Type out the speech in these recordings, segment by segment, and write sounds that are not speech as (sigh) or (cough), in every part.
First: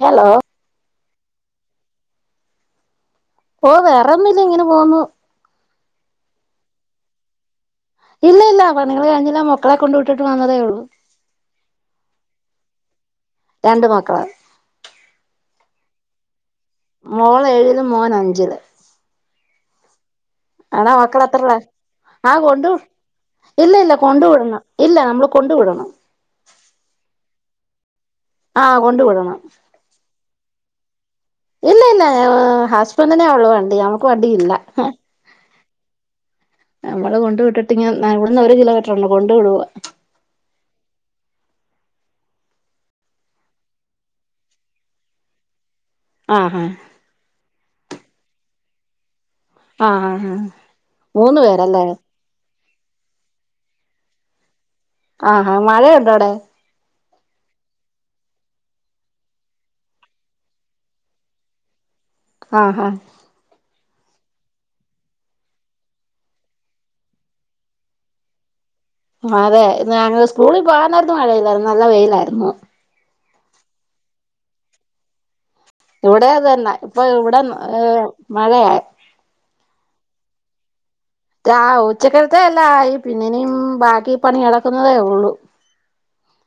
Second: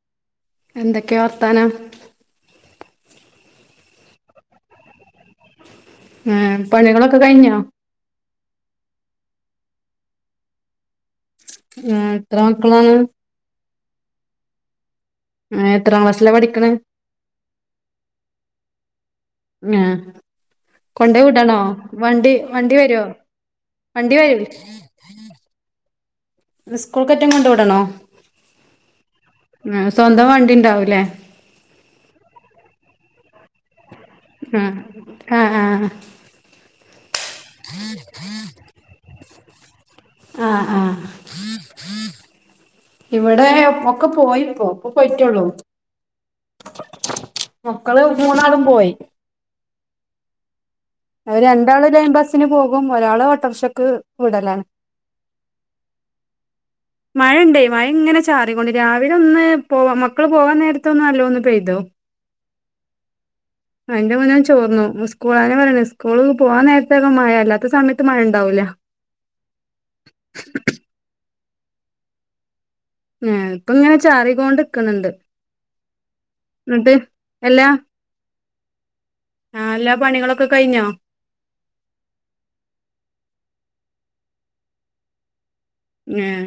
Hello എന്തെക്കെ വർത്താനം? ഓഹ് വേറെന്നുല്ല ഇങ്ങനെ പോവുന്നു. ആഹ് പണികളൊക്കെ കയ്ഞ്ഞോ? ഇല്ല ഇല്ലാ പണികൾ കഴ്ഞ്ഞില്ല മക്കളെ കൊണ്ട് വിട്ട്ട്ട് വന്നതേഒള്ളൂ. ഏഹ് എത്ര മക്കളാണ്? രണ്ട് മക്കള്. ഏഹ് എത്രം ക്ലാസ്സിലപഠിക്ക്ണ്? മോളേഴിലും മോനഞ്ച് ലും ങ്ങാഹ് ആടാ മക്കള് കൊണ്ടോയ് എത്രയിലാ വിടണോ ആ വണ്ടി കൊണ്ടു വണ്ടി വെരോ? ഇല്ല ല്ലാ കൊണ്ട് വിടണം ഇല്ല നമ്മള് കൊണ്ട് വിടണം. സ്കൂൾകറ്റം കൊണ്ട് വിടണോ? ആഹ് കൊണ്ട് വിടണം. ആഹ് സ്വന്തം വണ്ടിണ്ടാവുലേ? ഇല്ല ഇല്ലാ ഏഹ് ഹസ്ബെന്റിനെ ഒള്ളൂവണ്ടി നമക്ക് വണ്ടിയില്ല. ആ ആ ആ ന്നമ്മള് കൊണ്ട് വിട്ടിട്ട്ങ്ങെ ഇവിടുന്ന് ഒരു കിലോമീറ്റെറൊള്ളു കൊണ്ട് വിടുവ. ആഹ്, ആഹ് ഇവടെ ഒക്കെ പോയിപ്പോഇപ്പോ പോയ്റ്റൊള്ളൂ. ആഹ്, ആഹ് മക്കള് മൂന്നാളുംപോയി. ആഹ് മൂന്ന് അവര് പേരല്ലേ രണ്ടാള് ലൈൻബസിന് പോകും ഒരാള് ഓട്ടോർഷക്ക് വിടലാണ് ആഹാ മഴയുണ്ടോ അവിടെ (unintelligible) മഴണ്ടേ മഴങ്ങനെ ചാറീകൊണ്ട് രാവിലെ ഒന്ന് പോവാ മക്കള് പോവാൻ നേരത്തൊന്ന് നല്ലോന്ന് പെയ്തു ആഹ് ആഹ് അയ്ന്റെ മുന്നേന് ചോർന്നു സ്കൂളയെന്നേ പറയ്ണെ സ്കൂൾ പോവാൻ നേരത്തേക്കെ മഴ അല്ലാത്ത സമയത്ത് മഴണ്ടാവൂല അതെ ഇന്ന് ഞങ്ങ സ്കൂളിൽ പോകാൻ നേരത്ത് മഴയില്ലായിരുന്നു നല്ല വെയിലായിരുന്നു ഏഹ് പ്പങ്ങനെ ചാറീകോണ്ട്ക്ക്‌ണ്ട് ഇവിടെതന്നെ ഇപ്പൊ ഇവിടെം എല്ലാ മഴയാ ആഹ് ല്ലാ പണികളൊക്കെ കഴിഞ്ഞോ രാ ഉച്ചക്കരത്തേ എല്ലാം ആയി പിന്നിനെയും ബാക്കി പണികളൊക്കുന്നതേ ഉള്ളു ഏഹ്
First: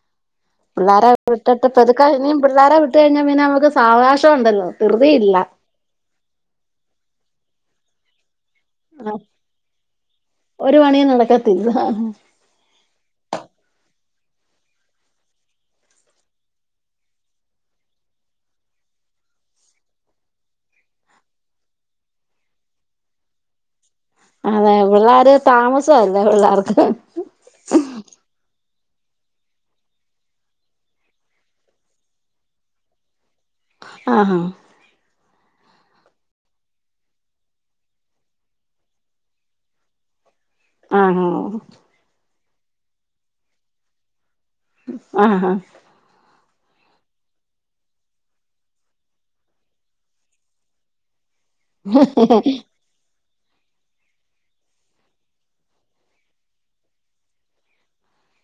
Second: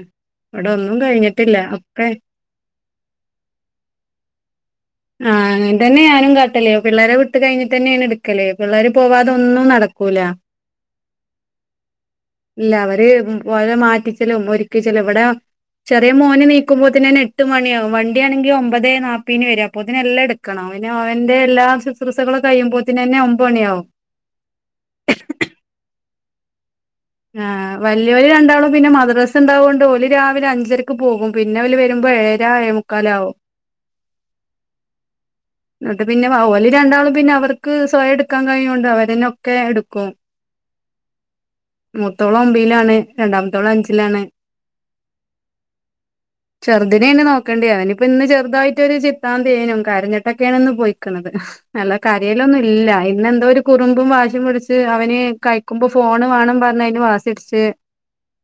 ഇവിടെ ഒന്നും പിള്ളേരെ കഴിഞ്ഞിട്ടില്ല ഒക്കെ ഇട്ടട്ട്പ്പതുക്കഴ്‌ഞ്ഞി പിള്ളാരെ വിട്ട് കഴിഞ്ഞാൽ പിന്നെ നമുക്ക് സാവകാശം ഉണ്ടല്ലോ ധൃതിയില്ല ആഹ് അങ്ങൻ തന്നെ ഞാനും കാട്ടല് പിള്ളേരെ വിട്ട് കഴ്‌ഞ്ഞ്ട്ടെന്നേണ് ഇട് ക്കല്ലേ പിള്ളേര് ആഹ് പോവാതൊന്നും നടക്കൂല ഒരു പണിയും നടക്കത്തില്ല ഇല്ല അവര് ഓലെ മാറ്റിച്ചലും ഒരുക്കിച്ചലും ഇവടെ ചെറിയ മോന് നീക്കുമ്പോത്തിനെന്നെ എട്ട് മണിയാവും വണ്ടിയാണെങ്കി ഒമ്പതേ നാപ്പീന് വരും അപ്പോത്തിനെല്ലാം എടുക്കണം പിന്നെ അവന്റെ എല്ലാ ശുശ്രൂഷകളും കയ്യുമ്പോത്തിനെന്നെ ഒമ്പണിയാവും അതെ പിള്ളേർ താമസല്ലേ പിള്ളാർക്ക് ആഹ് വല്യോല് രണ്ടാളും പിന്നെ മദ്രസ്ണ്ടാവോണ്ട് ഓല് രാവിലെ അഞ്ചരക്ക് പോകും പിന്നെ ഓൽ വരുമ്പോ ഏഴരാ എഴേ മുക്കാലാവും ആഹാ ന്നട്ട് പിന്നെ ഓല് രണ്ടാളും പിന്നെ അവർക്ക് സ്വയംടുക്കാൻ കഴിയ്ണോണ്ട് അവരന്നെ ഒക്കെ എടുക്കും (unintelligible) ആഹാ ആഹ് മൂത്തോളൊമ്പീലാണ് രണ്ടാമത്തോളഞ്ചിലാണ് ആഹ് ഹാ ചെറുതിനേന്നെ നോക്കണ്ടേ അവനിപ്പന്ന് ചെറുതായ്ട്ടൊര് ചിത്താന്ത്യേനും കരഞ്ഞി ക്കേണ്ന്ന് പൊയ്ക്ക്‌ണത് നല്ല കരയലൊന്നുല്ല ഇന്നെന്തോരു കുറുമ്പും വാശിയും പിടിച്ച് അവന് കഴിക്കുമ്പോ ഫോണ് വാണം പർഞ്ഞയ്ന് വാശിട്ച്ച്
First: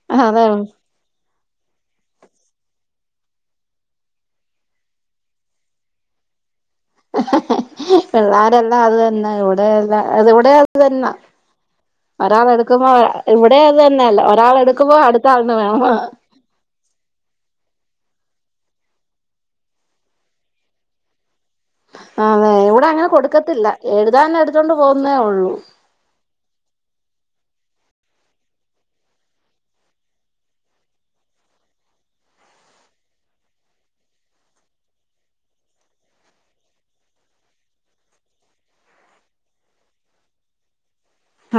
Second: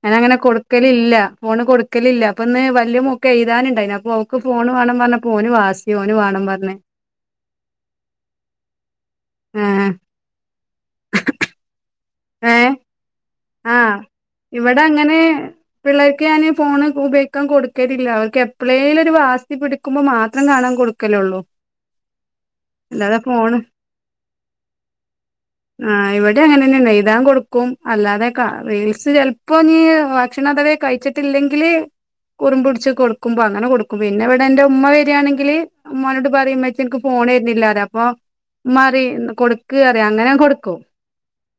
ഞാനങ്ങനെ അതെ കൊടുക്ക ലില്ല ഫോണ് കൊടുക്കലില്ല അപ്പൊന്ന് വല്യ മോക്കെഴ്‌താന്ണ്ടായിനപ്പോക്ക് ഫോണ് വാണം പർഞ്ഞപ്പോന് വാസി ഓന് വാണം പർഞ്ഞ് പിള്ളേരെല്ലാം അത് തന്നെ ഏഹ് ഇവിടെയെല്ല അതിവിടെ അതന്ന ഏഹ് ഒരാളെഎടുക്കുമ്പോ ഇവിടെ അത് ആഹ് തന്നെ അല്ല ഒരാൾ എടുക്കുമ്പോ അടുത്ത ആള്ന് വേണം ക്കെഞാന് ഫോണ് ഉപയ ക്കാൻ കൊടുക്കടലില്ല അവർക്കെപ്പളേലൊരു വാസി പിടിക്കുമ്പോ മാത്രം കാണാൻ കൊടുക്കലുള്ളൂ അതെ ഇവിടെ അങ്ങനെ അല്ലാതെ ഫോണ് കൊടുക്കത്തില്ല എഴുതാനെടുത്തോണ്ട് പോകുന്നേ ഉള്ളൂ ആഹ് ഇവിടേം അങ്ങനന്നെ എയ്താൻ കൊടുക്കും അല്ലാതെ ക റീൽസ് ചെലപ്പൊനീ ഭക്ഷണതവേ കഴിച്ചിട്ടില്ലെങ്കില് കുറുമ്പുടിച്ച് കൊടുക്കുമ്പോ അങ്ങനെ കൊടുക്കും പിന്നെവിടെ എന്റുമ്മ വരാണെങ്കില് ഉമ്മാനോട് പറയും ഉമ്മച്ചി ഇനിക്ക് ഫോണ്തരണില്ലാറയും അപ്പൊ ഉമ്മാറിയും കൊടുക്ക്റയും അങ്ങനെ കൊടുക്കും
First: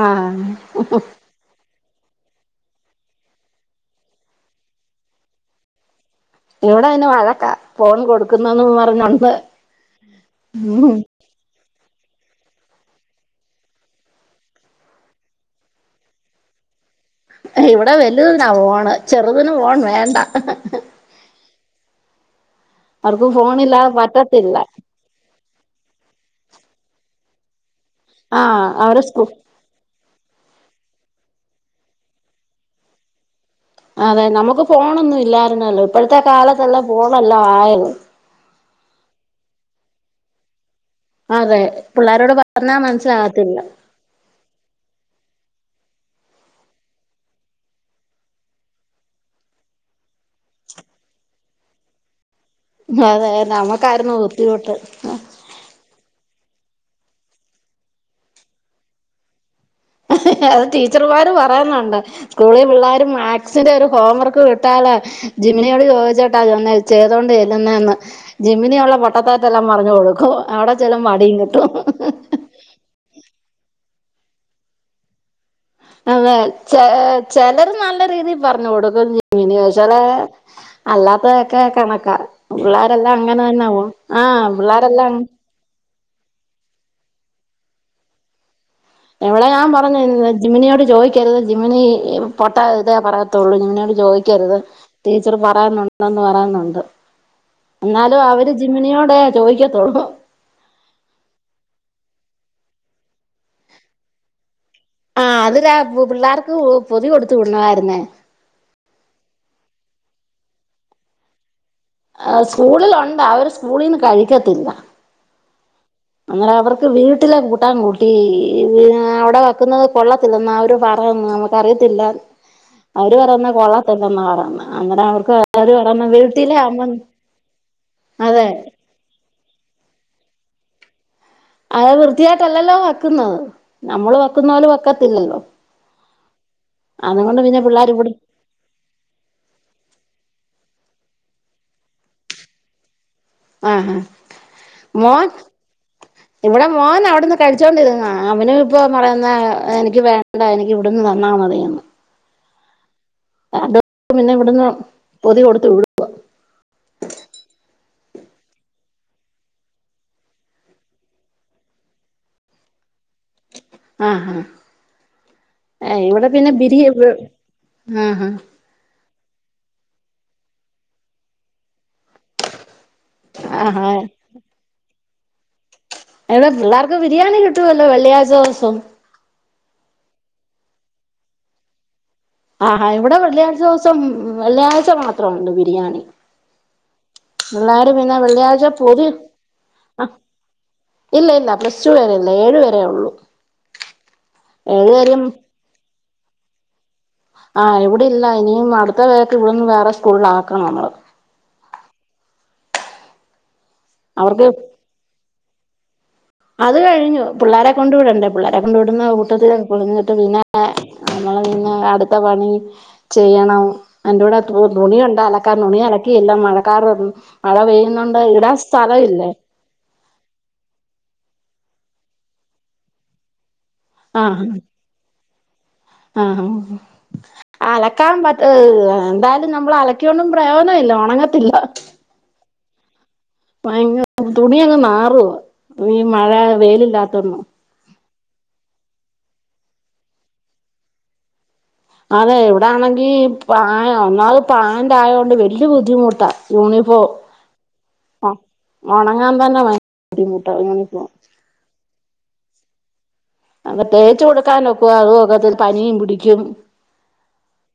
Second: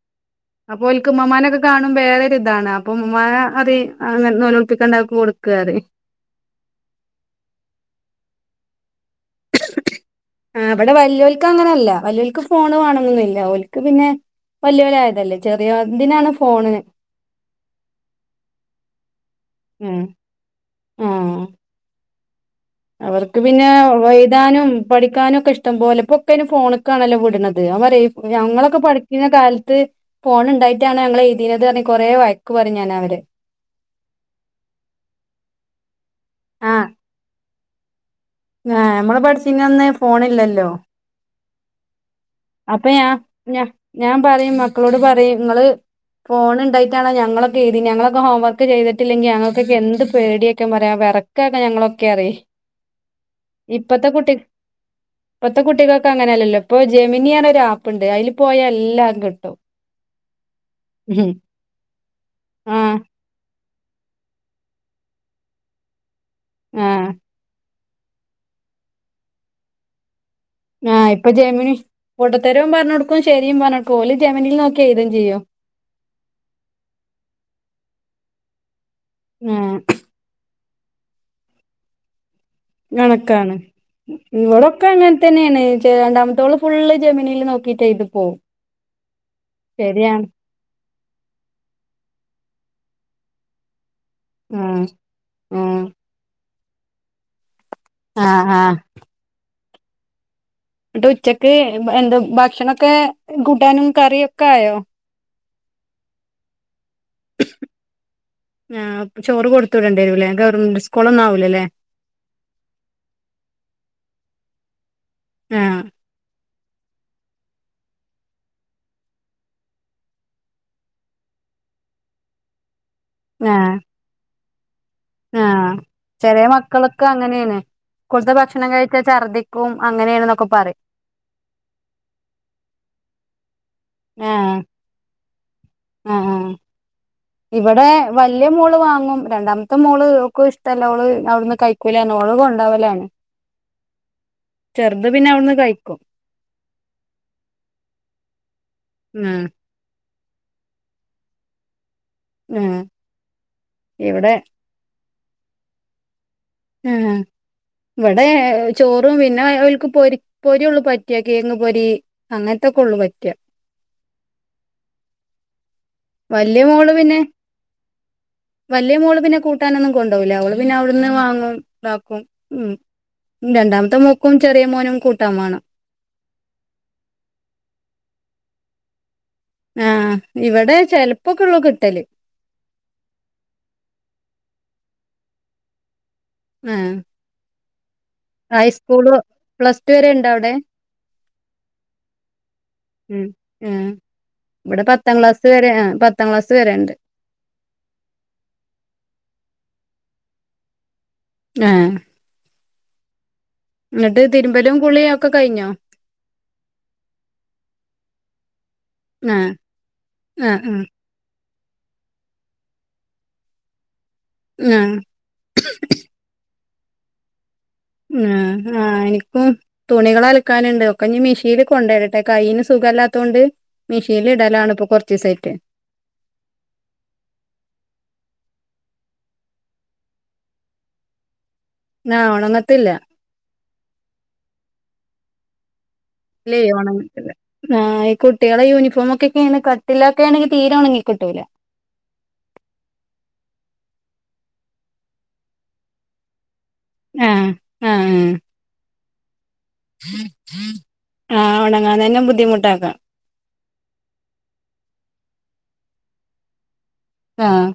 ആഹ് അപ്പോൽക്ക് ഉമ്മമ്മാനെ കാണുമ്പൊ വേറൊരിതാണ് അപ്പം ഉമ്മുമ്മാ അത് അങ്ങനെ നൊലോൾപ്പിക്കണ്ട അത് കൊടുക്ക്‌റയും ഇവിടതിന് വഴക്കാ ഫോൺ കൊടുക്കുന്നന്ന് പറഞ്ഞോണ്ട് ആഹ് ഇബടെ ഉം വല്യോൽക്കങ്ങനല്ല വല്യോൽക്ക് ഫോണ് വേണംന്നൊന്നുല്ല ഓൽക്ക് പിന്നെ വല്ല്യോലായതല്ലേ ചെറിയതിനാണ് ഫോണ് ഇവിടെ വലുതിനാ ഫോണ് ചെറുതിന് ഫോൺ ഉം വേണ്ട ആഹ് അവർക്ക് പിന്നെ ഫോണില്ലാതെ പറ്റത്തില്ല വെയ്താനും പഠിക്കാനൊക്കെ ഇഷ്ടം പോലെ ഇപ്പൊക്കെ അയ്ന് ഫോണ്ക്കാണല്ലൊ വിടുന്നത് ഞാൻ പറയും ആഹ് ഞങ്ങളൊക്കെ അവര് സ്കൂ പഠിച്ചീന കാല ത്ത് ഫോണ് എണ്ടായിറ്റാണോ ഞങ്ങളെഴുതീനത് പറഞ്ഞ് കൊറേ വഴക്ക് പറയും ഞാനവരെ അതെ നമുക്ക് ഫോണൊന്നും ഇല്ലായിരുന്നല്ലോ ഇപ്പഴത്തെ കാലത്തല്ലെ ആഹ് ഫോണെല്ലാം ആയത് ആഹ് ഞമ്മള് പഠിച്ചീനന്ന് ഫോണ് ഇല്ലല്ലൊ അതെ പിള്ളാരോട് പറഞ്ഞാ ഞാ മനസ്സിലാകത്തില്ല ഞാ ഞാൻ പറയും മക്കളോട് പറയും ഇങ്ങള് ഫോണ് ഇണ്ടായിട്ടാണാ ഞങ്ങളൊക്കെ എഴ്തീനെ ഞങ്ങളൊക്കെ ഹോം വർക്ക് ചെയ്തിട്ടില്ലെങ്കി ഞങ്ങക്കൊക്കെ എന്ത് പേടിയാറ്റാം പറയാ വെറ ക്കക്കെ ഞങ്ങളൊക്കെ അറിയ് അതെ നമക്കായിരുന്നു ബുദ്ധിമുട്ട് ഇപ്പത്തെ കുട്ടികക്ക് അങ്ങനെയല്ലല്ലോ ഇപ്പൊ ജെമിനി പറഞ്ഞൊരു ആപ്പിണ്ട് അതില് പോയാ എല്ലാം കിട്ടും അത് ഉം ടീച്ചർമ്മാരും പറയുന്നുണ്ട് സ്കൂളി ആഹ് പിള്ളേരും മാത്‌ സിന്റെ ഒരു ഹോം വർക്ക് വിട്ടാല് ജമിനിയോട് ചോദിച്ചിട്ടാ ചെന്ന് ആഹ് ചെയ്തോണ്ട് ചെല്ലുന്നേന്ന് ജമിനിയൊള്ള പൊട്ട തെറ്റെല്ലാം പറഞ്ഞ് കൊടുക്കും അവിടെ ചെല്ലുമ്പോ ആഹ് ഇപ്പൊ അടിയും കിട്ടും ജമിനി പൊട്ടത്തരവും പറഞ്ഞ് കൊടുക്കും ശരിയും പറഞ്ഞ് കൊടുക്കും ഓല് ജമിനിൽ നോക്കി എഴുതോം ചെയ്യും അതെ ചെ ചെലര് നല്ല രീതി പറഞ്ഞു കൊടുക്കും ജെമിനി ആഹ് ചെലേ അല്ലാത്തതെക്കേ കണക്കാ പിള്ളേരെല്ലാം അങ്ങനെ ഞണക്കാണ് തന്നെ പോവും ആഹ് ഇവിടൊക്കെ പിള്ളേരെല്ലാം അങ്ങൻതന്നേണ് രണ്ടാമത്തോള് ഫുള്ള് ജമിനീല് നോക്കീട്ടെഴുതി പോവും ഇവിടെ ഞാൻ പറഞ്ഞു ശരിയാണ് ഇന്ന് ജമിനിയോട് ചോദിക്കരുത് ജമിനി പൊട്ട ഇതേ പറയത്തൊള്ളു ജമിനിയോട് ചോദി ക്കരുത് ആഹ് ടീച്ചർ ആഹ് പറയുന്നുണ്ടെന്ന് പറയുന്നുണ്ട് എന്നാലും ആഹ് അവര് ആഹ് ജിമിനിയോടെ ചോദിക്കത്തൊള്ളൂ എന്നട്ട് ഉച്ചക്ക് എന്ത് ഭക്ഷണൊക്കെ കൂട്ടാനും കറിയൊക്കെ ആയോ ആഹ് അത് രാ പിള്ളേർക്ക് പൊതി കൊടുത്ത് വിടണാമായിരുന്നേ ആഹ് ചോറ് കൊടുത്ത് വിടണ്ടി വരൂല്ലേ ഗവർമെന്റ് സ്കൂളൊന്നും ആവൂലല്ലേ ആഹ് സ്കൂളിലൊണ്ട് അവര് സ്കൂളീന്ന് കഴിക്കത്തില്ല ആഹ് അങ്ങനെ അവർക്ക് വീട്ടിലെ കൂട്ടാൻ കൂട്ടി വീ അവിടെ വെക്കുന്നത് കൊള്ളത്തില്ലെന്നാ അവര് പറയുന്നെ നമു ക്കറിയത്തില്ല (inaudible) അവര് പറയുന്ന ആഹ് കൊള്ളത്തില്ലന്ന പറയുന്ന അങ്ങനെ അവർക്ക് ആഹ് അവര് പറയുന്ന വീട്ടിലെ ആവുമ്പം സ്‌കൂൾത്തെ ഭക്ഷണം കഴിച്ചാ ഛർദ്ദിക്കും അങ്ങനേണന്നൊക്കെ പറയും അത് വൃത്തിയായിട്ടല്ലല്ലോ വെക്കുന്നത് നമ്മള് വെക്കുന്ന ആഹ് പോലെ വെക്കത്തില്ലല്ലൊ ആഹ് ആഹ് ഇവിടെ വ വലിയ മോള് വാങ്ങും രണ്ടാമത്തെ മോള് ഓക്ക് ഇഷ്ടല്ല അവള് അവിടുന്ന് കഴിക്കൂല പറഞ്ഞ് ഓള് കൊണ്ടോവലാണ് ആഹ് ചെർത് പിന്നെ മോൻ അവിട്ന്ന് കഴി ഇവിടെ മോൻ അവിടുന്ന് കഴിച്ചോണ്ടിരുന്നതാ അവനും ഇപ്പൊ പറയുന്നെ ഉം എനിക്ക് വേ ണ്ടാ എനിക്ക് ഇവിടുന്ന് തന്നാ മതിയന്ന് ഉം അതോണ്ട് പിന്നെ ഇവിടെ ഇവിടുന്ന് പൊതി കൊടുത്ത് വിടും ഏഹ് ഇവിടെ ചോറും പിന്നെ ഓൽക്ക് പൊരി പൊരി ഒള്ളു പറ്റാ കേങ്ങ് പൊരി അങ്ങൻത്തെക്കൊള്ളൂ പറ്റിയ ആഹ് ആഹ് ഏ ഇവിടെ പിന്നെ വല്യ ബിരിയ് ബ് ആഹ് ആഹ് വലിയ മോള് പിന്നെ കൂട്ടാനൊന്നും കൊണ്ടോവൂല്ല ഓള് പിന്നെ അവിടുന്ന് വാങ്ങും ഇതാക്കും ഉം ആഹാ രണ്ടാമത്തെ മോക്കും ചെറിയ മോനും കൂട്ടാൻ വാണം എടെ പിള്ളർക്ക് ബിരിയാണി കിട്ടുവല്ലോ വെള്ളിയാഴ്ച ദിവസം ആഹ് ഇവിടെ ചെലപ്പൊക്കെ ഒള്ളു കിട്ടല് ആഹാ ഇവിടെ വെള്ളിയാഴ്ച ദിവസം വെള്ളിയാഴ്ച മാത്രഉണ്ട് ബിരിയാണി ആഹ് പിള്ളേര് പിന്നെ വെള്ളിയാഴ്ച പൊതി ഹൈസ്കൂള് പ്ലസ് ടു വരെ ആഹ് ഇണ്ടോ അവിടെ ഇല്ല ഇല്ല പ്ലസ് ടു വരെ ഇല്ല ഏഴ് വരെ ഒള്ളൂ. ഉം ഉം ഇവിടെ പത്താം ക്ലാസ് വരെ ആ പത്താം ക്ലാസ് വരണ്ട്. ആ ഇവിടെ ഇല്ല ഇനിയും അടുത്ത പേരക്ക് ഇവിടെന്ന് വേറെ സ്കൂളിൽ ആക്കണം നമ്മള്. ആഹ് എന്നിട്ട് അവർക്ക് തിരുമ്പലും കുളിയും ഒക്കെ കഴിഞ്ഞോ. അത് കഴിഞ്ഞു പിള്ളേരെ കൊണ്ട് വിടണ്ടേ പിള്ളേരെെ കൊണ്ട് വിടുന്ന ആ കൂട്ടത്തി കുളിഞ്ഞിട്ട് പിന്നെ. ആ ആ നമ്മൾ പിന്നെ അടുത്ത പണി ചെയ്യണം അന്റെ കൂടെ തു ആ തുണി ഉണ്ട് അല ക്കാൻ തുണി അലക്കിഇല്ല മഴക്കറും വന്നു മഴ പെയ്യുന്നുണ്ട് ആ, ഇടാൻ ആ സ്ഥലം ഇല്ലേ. എനിക്കും തുണികൾ അലക്കാനുണ്ട് ഒക്കെ ഇനി മിഷീനിൽ കൊണ്ട് ഇടട്ടെ കൈയിന് സുഖല്ലാത്തൊണ്ട്. മിഷീനിൽ ഇടലാണ് ഇപ്പാ കൊർച്ച്‌ ദിവസയിട്ട്. ആഹ അലക്കാൻ പറ്റ് ഏ എന്തായാലും നമ്മൾ അലക്കിയൊണ്ടും പ്രയോനം ഇല്ല ഒണങ്ങത്തില്ല. ലാ ഒണങ്ങത്തില്ല. ഭയങ്കര തുണി അങ്ങ് നാറൂവ ഈ മഴ ഇല്ലേ ഓണങ്ങി കിട്ടൂല. ആ ഈ കുട്ടികളെ യൂണഫോം ഒക്കെക്കെയണ് കട്ടിലൊക്കെ ആണെങ്കിൽ തീരെ ഒണങ്ങി ക്കിട്ടൂല. അതെ ഇവിടെ ആണെങ്കി പയാ ഒന്നാമത് പാന്റ് ആയൊണ്ട് വല്ല്യ ബുദ്ധിമുട്ടാ. യൂണിഫോം ആ ആ ഒണങ്ങാൻ തന്നെ വേ ആ ഒണങ്ങാൻ താന്നെ ബുദ്ധിമുട്ടാക്കാം. അങ്ങ് തേച്ച് കൊടുക്കാനൊക്കുവോ അതു ഒക്കത്തില്ല പനിയും പിടിക്കും. ആഹ്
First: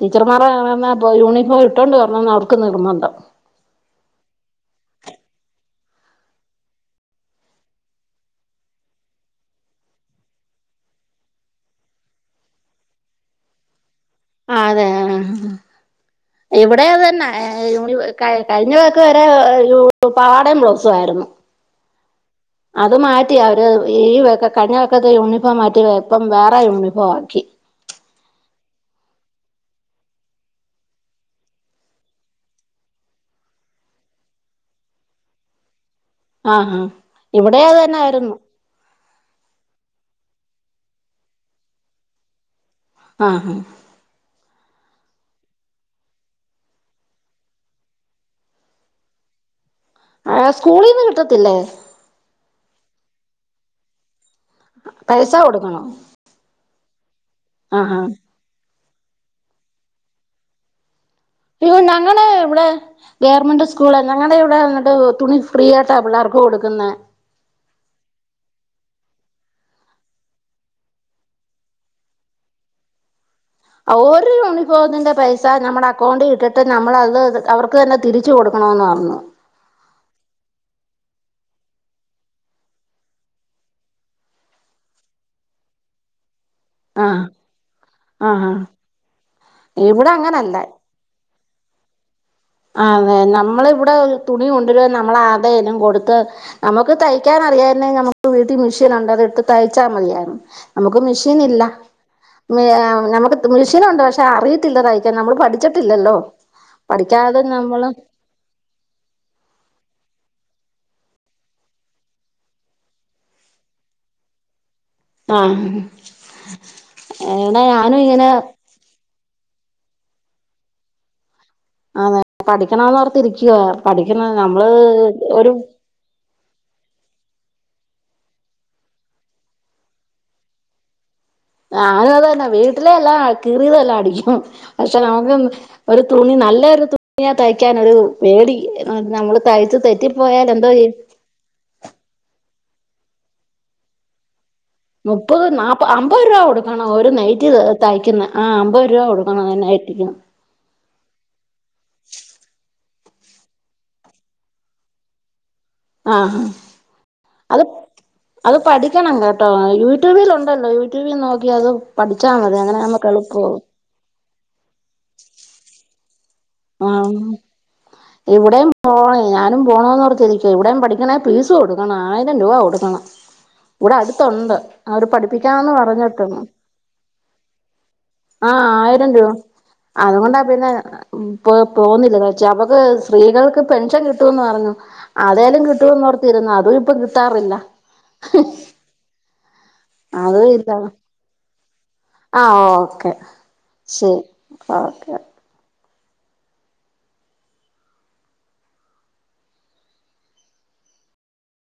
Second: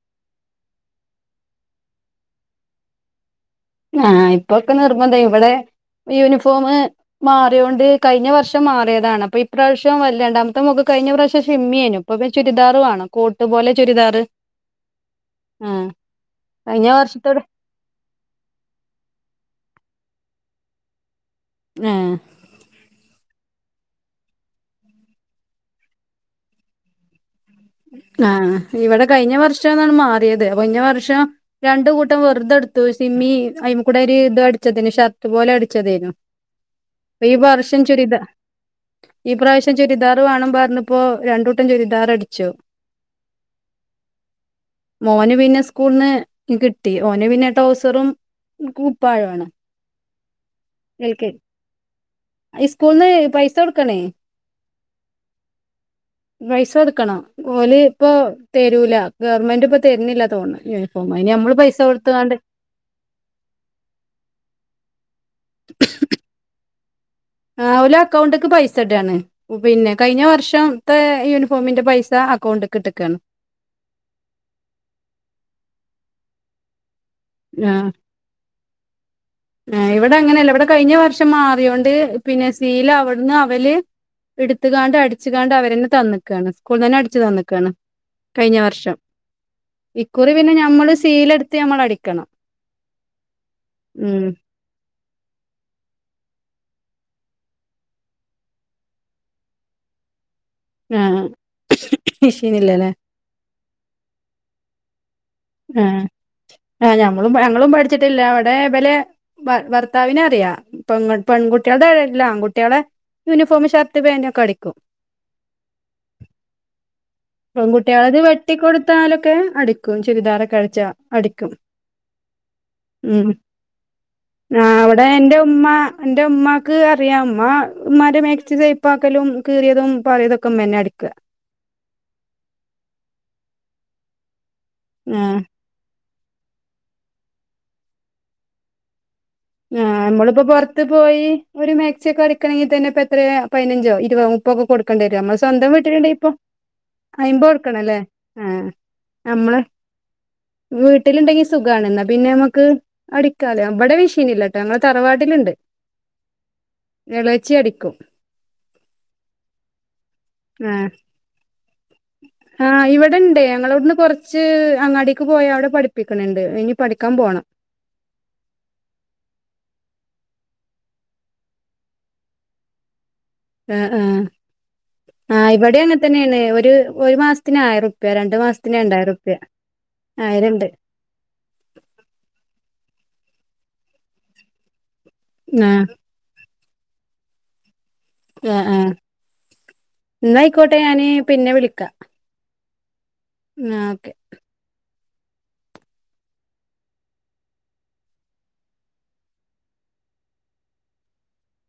ടീച്ചർമാർ പറാന്ന ഇപ്പൊ യൂണിഫോം ഇട്ടോണ്ട് വർനൊന്ന് അവർക്ക് നിർബന്ധം. ആ ഇപ്പൊക്കെ നിർബന്തം ഇവിടെ യൂണിഫോമ്. മാറിയൊണ്ട് കഴിഞ്ഞ വർഷം മാറിയതാണ് അപ്പൊ ഇപ്രാവശ്യം വല്യ രണ്ടാമത്തെ മോക് കഴിഞ്ഞ പ്രാവശ്യം ഷിമ്മിയേനും. ഇപ്പ ഒക്കെ ചുരിദാറ് വാണംകൊട്ട് പോല ചുരിദാറ് അതെ ആഹ് ആഹ് ഇവിടെ കഴിഞ്ഞ അത് തന്നെ. വർഷത്തോട് ഏ യൂണിഫോം കഴി കഴിഞ്ഞ വേക്ക് വരെ ഏ യൂണി പാവാടെം ബ്ലൗസുംആരുന്നു. ആഹ് അത് മാറ്റി അവര് ഈ വക കഴിഞ്ഞ വക്കത്തെ യൂണിഫോം മാറ്റി ഇപ്പം വേറെ യൂണിഫോം ആക്കി.. ആഹ് ഇവിടെ കഴിഞ്ഞ വർഷം ആണ് മാറിയത് കഴിഞ്ഞ വർഷം. രണ്ടു കൂട്ടം വെറുതെടുത്തു സിമ്മി അയിമ്മാകൂടെ ഒരു ഇത് അടിച്ചതേന് ഷർട്ട് പോലെ അടിച്ചതേയ്രുന്നു ആഹ് ആഹ് ഈ ഇവിടെ അത് വർഷം തന്നെ ചുരിതാ ആയിരുന്നു ഈ പ്രാവശ്യം ചുരിദാർ വേണം പറഞ്ഞപ്പോ രണ്ടൂട്ടം ചുരിദാർ അടിച്ചു.. ആഹ് ഹാ.. മോന് പിന്നെ സ്കൂളിന് കിട്ടി ഓനു പിന്നെ ടോസറും കൂപ്പായാണ്. ആ സ്കൂളിന്ന് കിട്ടത്തില്ലേ. സ്കൂളിന്ന് പൈസ കൊടുക്കാണേ. പൈസാ കൊടുക്കണോ. പൈസ കൊടുക്കണം ഓല് ആഹ് ആഹ് ഇപ്പോതരൂല ഗവൺമെന്റ് ഇപ്പ തരുന്നില്ല തോന്ന്‌ണ്. ഇനി അമ്മള് പൈസ കൊടുത്താണ്ട്.. ഇവ്ടെ ഗവൺമെന്റ് സ്കൂളാ ഞങ്ങള്ടെ ഇവിടെ ഇങ്ങട് തുണി ഫ്രീ ആയിട്ടാണ് പിള്ളേർക്ക് കൊടുക്കുന്നെ. ആ ഓര് അക്കൗണ്ട്ക്ക് പൈസ ഇട് ആണ്.. പിന്നെ കഴിഞ്ഞ വർഷം ത്തെ യൂണിഫോമിന്റെ പൈസ അക്കൗണ്ട്ക്ക് ഇട്ട് ക്കാണ്. ഒരു യൂണിഫോമിന്റെ പൈസ നമ്മുടെ അക്കൗണ്ടിൽ ഇട്ടിട്ട് നമ്മളത് അവർക്ക് തന്നെ തിരി. തിരിച്ച് കൊടുക്കണമന്ന് പറഞ്ഞു. ഹെ ഇവിടെ അങ്ങനെയല്ല ഇവിടെ കഴിഞ്ഞ വർഷം മാറിയോണ്ട് പിന്നെ സീലാ അവിടുന്ന് അവര്. ഇട്ത്ത്കാണ്ട് അടിച്ചുകാണ്ട് അവരന്നെ തന്ന്ക്കാണ്. സ്ക്കൂൾന്ന് തന്നെ അടിച്ച് ആഹ് തന്ന്ക്കാണ് ആഹ് കഴിഞ്ഞ വർഷം. ഇവിടെ ഇക്കുറി പിന്നെ അങ്ങനല്ല ഞമ്മള് സീലെടുത്ത് ഞമ്മൾ അടിക്കണം. ആഹ് അതെ നമ്മള് ഇവിടെ ഉം തുണി കൊണ്ടുവരും നമ്മളാരേലും കൊടുത്ത് നമുക്ക് തയ്ക്കാൻ അറിയാര്ന്നേ നമുക്ക് വീട്ടിൽ മെഷീനുണ്ട് അത് ഇട്ട് തയ്ച്ചാ മതിയായിരുന്നു നമുക്ക് ആ മെഷീൻ ഇല്ല മിഷീനില്ലല്ലേ നമുക്ക് മെഷീനുണ്ട് പക്ഷെ അറിയത്തില്ല തയ്ക്കാൻ നമ്മള് പഠിച്ചിട്ടില്ലല്ലോ ആ ഞമ്മളും പഠിക്കാതെ ഞങ്ങളും നമ്മള് പഠിച്ചിട്ടില്ല ദേപലെ ഭർത്താവിനെ അറിയാം പെൺ പെൺകുട്ടികളുടെല്ല ആൺകുട്ടികളെ യൂണിഫോമ് ഷർട്ട് പാന്റ് ഒക്കെടിക്കും ആഹ് എടാ ഞാനും ഇങ്ങനെ ത്താലൊക്കെ അടിക്കും ചുരിദാറൊകഴിച്ചാ അടിക്കും അതെ ഉം പഠിക്കണന്ന്ഓർത്തിരിക്കുവ പഠിക്കണം നമ്മള് ആഹ് അവിടെ എന്റെ ഒരു ഉമ്മ എന്റെ ഉമ്മാക്ക് അറിയാം ഉമ്മ ഉമ്മാന്റെ മാക്സി ഷേപ്പ് ആക്കലും കീറിയതും പഴയതൊക്കെ ഉമ്മ തന്നെ അടിക്കുക ഞാനും അതന്നെ വീട്ടിലെ എല്ലാം കീറിയതെല്ലാം അടിക്കും പക്ഷെ നമുക്ക് ആഹ് ഒരു തുണി നല്ലൊരു തുണിയാ തയ്ക്കാൻ ഒരു പേടി നമ്മള് തയ്ച്ചു ആഹ് നമ്മളിപ്പോ തെറ്റിപ്പോയാൽ എന്തോ പുറത്ത് ചെയ്യും പോയി ഒരു മാക്സി ഒക്കെ അടുക്കണമെങ്കി തന്നെ ഇപ്പ എത്രയാ പതിനഞ്ചോ ഇരുപതോ മുപ്പൊ ഒക്കെ കൊടുക് മുപ്പത് നാപ്പ അമ്പത് രൂപ കൊടുക്കണം ഒരു അയിമ്പത് നൈറ്റി കൊടുക്കണം അല്ലേ തയ്ക്കുന്ന ആഹ് അമ്പത് രൂപ കൊടുക്കണം നമ്മള് (unintelligible) വീട്ടിലുണ്ടെങ്കി സുഖണെന്നാ പിന്നെ നമുക്ക് അടിക്കാല നമ്മടെ വി നില്ലാട്ട ഞങ്ങെ തറവാട്ടിലുണ്ട് ആഹ് ആ എളേച്ചി അത് അടിക്കും അത് പഠിക്കണം കേട്ടോ യൂട്യൂബിൽ ഉണ്ടല്ലോ ആഹ് യൂട്യൂബിൽ നോക്കി അതും ആഹ് ഇവിടെണ്ട് ഞങ്ങളവിടുന്ന് കൊറച്ച് കുച്ച് അങ്ങാടിക്ക് പോയി അവിടെ പഠിപ്പിക്കണണ്ട് ഇനി പഠിക്കാൻ ആ പോണം ഇവിടെയും പോണേ ഞാനും പോണം ന്നോർത്തിരിക്ക ഇവിടെയും പഠിക്കണേ പീസ് കൊടുക്കണം ആയിരം രൂപ കൊടുക്കണം ആഹ് ഇവിടെ ആഹ് അടുത്തുണ്ട് അവര് ആ പഠിപ്പിക്കാന്ന് ഇവിടെ അങ്ങെനെ പറഞ്ഞിട്ട് തന്നെയാണ് ഒരു ഒരു മാസത്തിന് ആയിരം റുപ്യ രണ്ടു ആ മാസത്തിന് രണ്ടായിരം ആയിരം റുപ്യ അതുകൊണ്ടാ പിന്നെ ഉം പ്പോ പോന്നില്ലാന്നച്ച് അവക്ക് സ്ത്രീകൾക്ക് പെൻഷൻ കിട്ടുമന്ന് പറഞ്ഞു അതെലും ആഹ് കിട്ടൂന്ന് ഓർത്തിരുന്ന് അതും ഇപ്പൊ കിട്ടാറില്ല ആഹ് ആഹ് ഇന്നായിക്കോട്ടെ ഞാന് പിന്നെ വിളിക്കാം ആഹ് ഓക്കെ ആഹ് ഓക്കെ ശരി ഓക്കെ